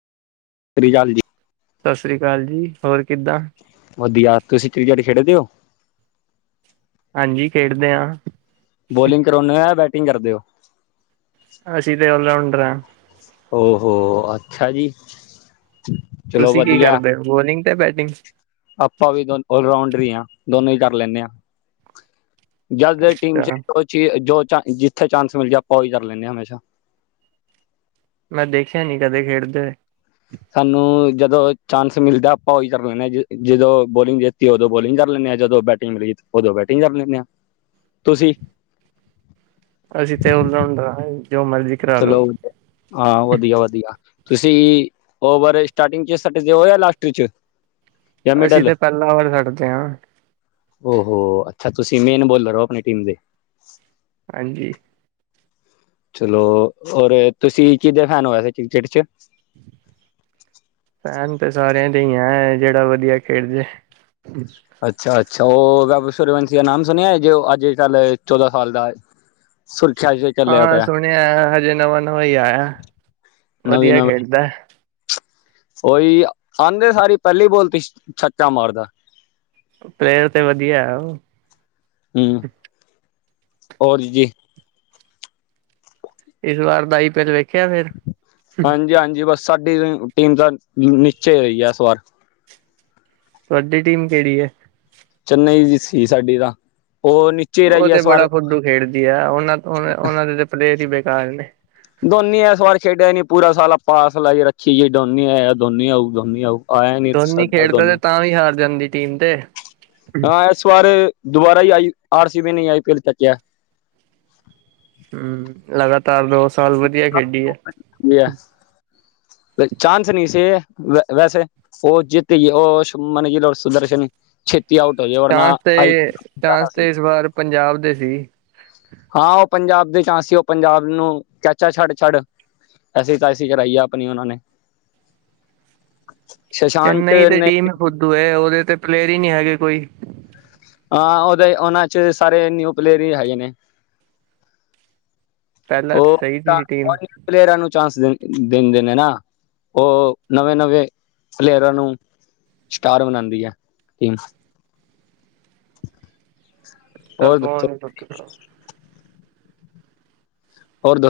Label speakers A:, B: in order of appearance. A: ਸ੍ਰੀ ਗਾਲ ਜੀ।
B: ਸਾਸਰੀ ਕਾਲ ਜੀ। ਹੋਰ ਕਿੱਦਾਂ?
A: ਵਧੀਆ। ਤੁਸੀਂ ਕ੍ਰਿਕੇਟ ਖੇਡੇਦੇ ਓ?
B: ਹਾਂਜੀ, ਖੇਡਦੇ ਆ।
A: ਬੋਲਿੰਗ ਕਰਾਉਂਨੇ ਓ ਜਾਂ ਬੈਟਿੰਗ ਕਰਦੇ ਓ?
B: ਅਸੀਂ ਤੇ ਔਲਰਾਊਂਡਰ ਆ।
A: ਓ ਹੋੋ ਅੱਛਾ ਜੀ। ਚਲੋ
B: ਤੁਸੀਂ ਕੀ
A: ਵਧੀਆ
B: ਕਰਦੇ ਓ, ਬੋਲਿੰਗ ਤੇ ਬੈਟਿੰਗ?
A: ਆਪਾਂ ਵੀ ਦੋਨ, ਔਲਰਾਊਂਡਰ ਈ ਆ। ਦੋਨੋਂ ਈ ਕਰ ਲੈਂਨੇ ਆ। ਜਦ ਇਹ ਟੀਮ 'ਚ
B: ਅੱਛਾ
A: ਜੋ ਚੀ, ਜੋ ਚਾ, ਜਿੱਥੇ ਚਾਂਸ ਮਿਲਜੇ ਆਪਾਂ ਉਹੀ ਕਰ ਲੈਂਨੇ ਆ, ਹਮੇਸ਼ਾ।
B: ਮੈਂ ਦੇਖਿਆ ਨੀ ਕਦੇ, ਖੇਡਦੇ ਹੋਏ।
A: ਸਾਨੂੰ ਜਦੋਂ ਚਾਂਸ ਮਿਲਦਾ ਆਪਾਂ ਉਹੀ ਕਰ ਲੈਂਨੇ ਆ। ਜਦੋਂ ਬੋਲਿੰਗ ਦੇਤੀ, ਉਦੋਂ ਬੋਲਿੰਗ ਕਰ ਲੈਂਨੇ ਆ। ਜਦੋਂ ਬੈਟ ਬੈਟਿੰਗ ਮਿਲਗੀ ਤੇ ਉਦੋਂ ਬੈਟਿੰਗ ਕਰ ਲੈਂਨੇ ਆ। ਤੁਸੀਂ
B: ਅਸੀਂ ਤੇ ਔਲਰਾਊਂਡਰ ਆ, ਜੋ ਮਰਜ਼ੀ ਕਰਾ ਲੋ
A: ਚਲੋ, ਹਾਂ ਵਧੀਆ-ਵਧੀਆ। ਤੁਸੀਂ ਓਵਰ ਸਟਾਟਿੰਗ 'ਚ ਸਟਦੇ ਓ ਜਾਂ ਲਾਸਟ ਵਿੱਚ।
B: ਅਸੀਂ ਤਾਂ ਪਹਿਲਾਂ ਵਾਰ ਛਡਦੇ ਹਾਂ।
A: ਓਹੋ ਅੱਛਾ ਤੁਸੀਂ ਮੇਨ ਬੋਲਰ ਹੋ ਆਪਣੀ ਟੀਮ ਦੇ।
B: ਹਾਂਜੀ।
A: ਚਲੋ ਔਰ ਤੁਸੀਂ ਕਿਦੇ ਫੈਨ ਹੋ ਏ ਸੀੇ ਕ੍ਰਿਕਟ ਚ?
B: ਫੈਨ ਤੇ ਸਾਰਿਆਂ ਦੇ ਹੀ ਹਾਂ, ਜਿਹੜਾ ਵਧੀਆ ਖੇਡ ਜੇ ਹੈ।
A: ਅੱਛਾ- ਅੱਛਾ ਉਹ ਸੁਰਵੰਸ਼ ਦਾ ਨਾਮ ਸੁਣਿਆ ਜੇ, ਅੱਜ ਕੱਲ੍ਹ ਚੌਦਾਂ ਸਾਲ ਦਾ ਏ। ਸੁਰਖਿਆ [unintelligible]
B: ਹਾਂ ਸੁਣਿਆ, ਹਜੇ ਨਵਾਂ- ਨਵਾਂ ਹੀ ਆਇਆ,
A: ਨਵੀਂ
B: ਵਧੀਆ
A: ਨਵੀਂ
B: ਖੇਡਦਾ।
A: ਉਹੀ ਆਂਦੇ ਸਾਰੀ ਪਹਿਲੀ ਬੋਲਤੀ ਛੱਚਾ ਮਾਰਦਾ।
B: ਪਲੇਅਰ ਤੇ ਵਧੀਆ ਉਹ।
A: ਹਮ, ਹੋਰ ਜੀ
B: ਇਸ ਵਾਰ ਦਾ ਹੀ ਫਿਰ ਵੇਖ
A: ਹਾਂਜੀ -ਹਾਂਜੀ ਬਸ ਸਾਡੀ ਟੀਮ ਤਾਂ ਨਿਚੇ ਰਹੀ ਹੈ ਇਸ ਵਾਰ।
B: ਤੁਹਾਡੀ ਟੀਮ ਕਿਹੜੀ ਹੈ?
A: ਚੰਨਈ ਦੀ ਸੀ ਸਾਡੀ ਤਾਂ, ਉਹ ਨੀ
B: ਉਹ ਤੇ ਬੜਾ ਫੁਡੂ ਖੇਡਦੀ ਆ, ਉਹਨਾਂ ਉਹ ਉਹਨਾਂ ਦੇ ਤੇ ਪਲੇਅਰ ਹੀ ਬੇਕਾਰ ਨੇ।
A: ਦੋਨੀ ਇਸ ਵਾਰ ਖੇਡਿਆ ਨੀ, ਪੂਰਾ ਸਾਲਾ ਪਾਸ ਲ ਜੇ ਰੱਖੀ ਜੇ, ਦੋਨੀ ਆਇਆ ਦੋਨੀ ਆਊ- ਦੋਨੀ ਆਊ। ਆਇਆ ਨੀ
B: ਦੋਨੀ
A: ਸਾਡਾ
B: ਖੇਡਦਾ
A: ਧੋਨੀ
B: ਤੇ ਤਾਂ ਵੀ ਹਾਰ ਜਾਂਦੀ ਟੀਮ ਤੇ।
A: ਹਾਂ ਇਸ ਵਾਰ ਦੁਬਾਰਾ ਹੀ ਆਈ ਆਰ ਸੀ ਬੀ ਨੇ ਆਈ ਪੀ ਐਲ ਚੱਕਿਆ।
B: ਹਮ ਲਗਾਤਾਰ ਦੋ ਸਾਲ ਵਧੀਆ ਖੇਡੀ ਏ।
A: ਲਿਆ। ਚਾਂਸ ਨਹੀਂ ਸੀ। ਵੈਸੇ ਉਹ- [unintelligible] [unintelligible] ਓਹ ਜਿੱਤ ਉਹ ਮਨ ਗ ਲੋੋ ਸੁਦਰਸ਼ਸ਼ਨਨ ਛਟ ਆਊਟ ਹੋ ਜਾਓ ਵਰਨਾ
B: ਚਾਂਸ ਤੇ
A: ਆਈ ਪੀ ਕਹਿਣਾ
B: ਚਾਂਸ
A: ਸੀ।
B: ਤੇ ਇਸ ਵਾਰ ਪੰਜਾਬ ਦੇ ਸੀ
A: ਹਾਂ ਉਹ ਪੰਜਾਬ ਦੇ ਚਾਂ ਸੀ, ਉਹ ਪੰਜਾਬ ਨੂੰ ਚਾਚਾ ਛੱਡ ਛੱਡ। ਐਸੀੇ ਤਾਂ ਐਸੀ ਕਰਾਈ ਆ ਆਪਣੀ ਉਹਨਾਂ ਨੇ। ਸ਼ਸ਼ਾਂਕ ਨੇ
B: ਦੂਏ ਉਹਦੇ ਤੇ ਪਲੇਅਰ ਹੀ ਨਹੀਂ ਹੈਗੇ ਕੋਈ।
A: ਹਾਂ ਉਹਦੇ ਉਹਨਾਂ ਚ ਸਾਰੇ ਨਿਊ ਪਲੇਅਰ ਹੀ ਹੈਗੇ ਨੇ।
B: ਪਹਿਲਾਂ ਤਾਂ
A: ਉਹ
B: ਸਹੀ ਸੀ ਟੀਮ
A: ਪਲੇਅਰਾਂ ਨੂੰ ਚਾਂਸ ਦਿੰਦੇ ਨੇ ਨਾ। ਉਹ ਨਵੇਂ -ਨਵੇਂ ਪਲੇਅਰਾਂ ਨੂੰ ਸਟਾਰ ਬਨਾਉਂਦੀ ਹੈ ਟੀਮ।
B: ਕੱਲ
A: ਹੋਰ ਦੱਸੋ
B: ਫੋਨ ਗਤੀ।
A: ਹੋਰ ਦੱਸ?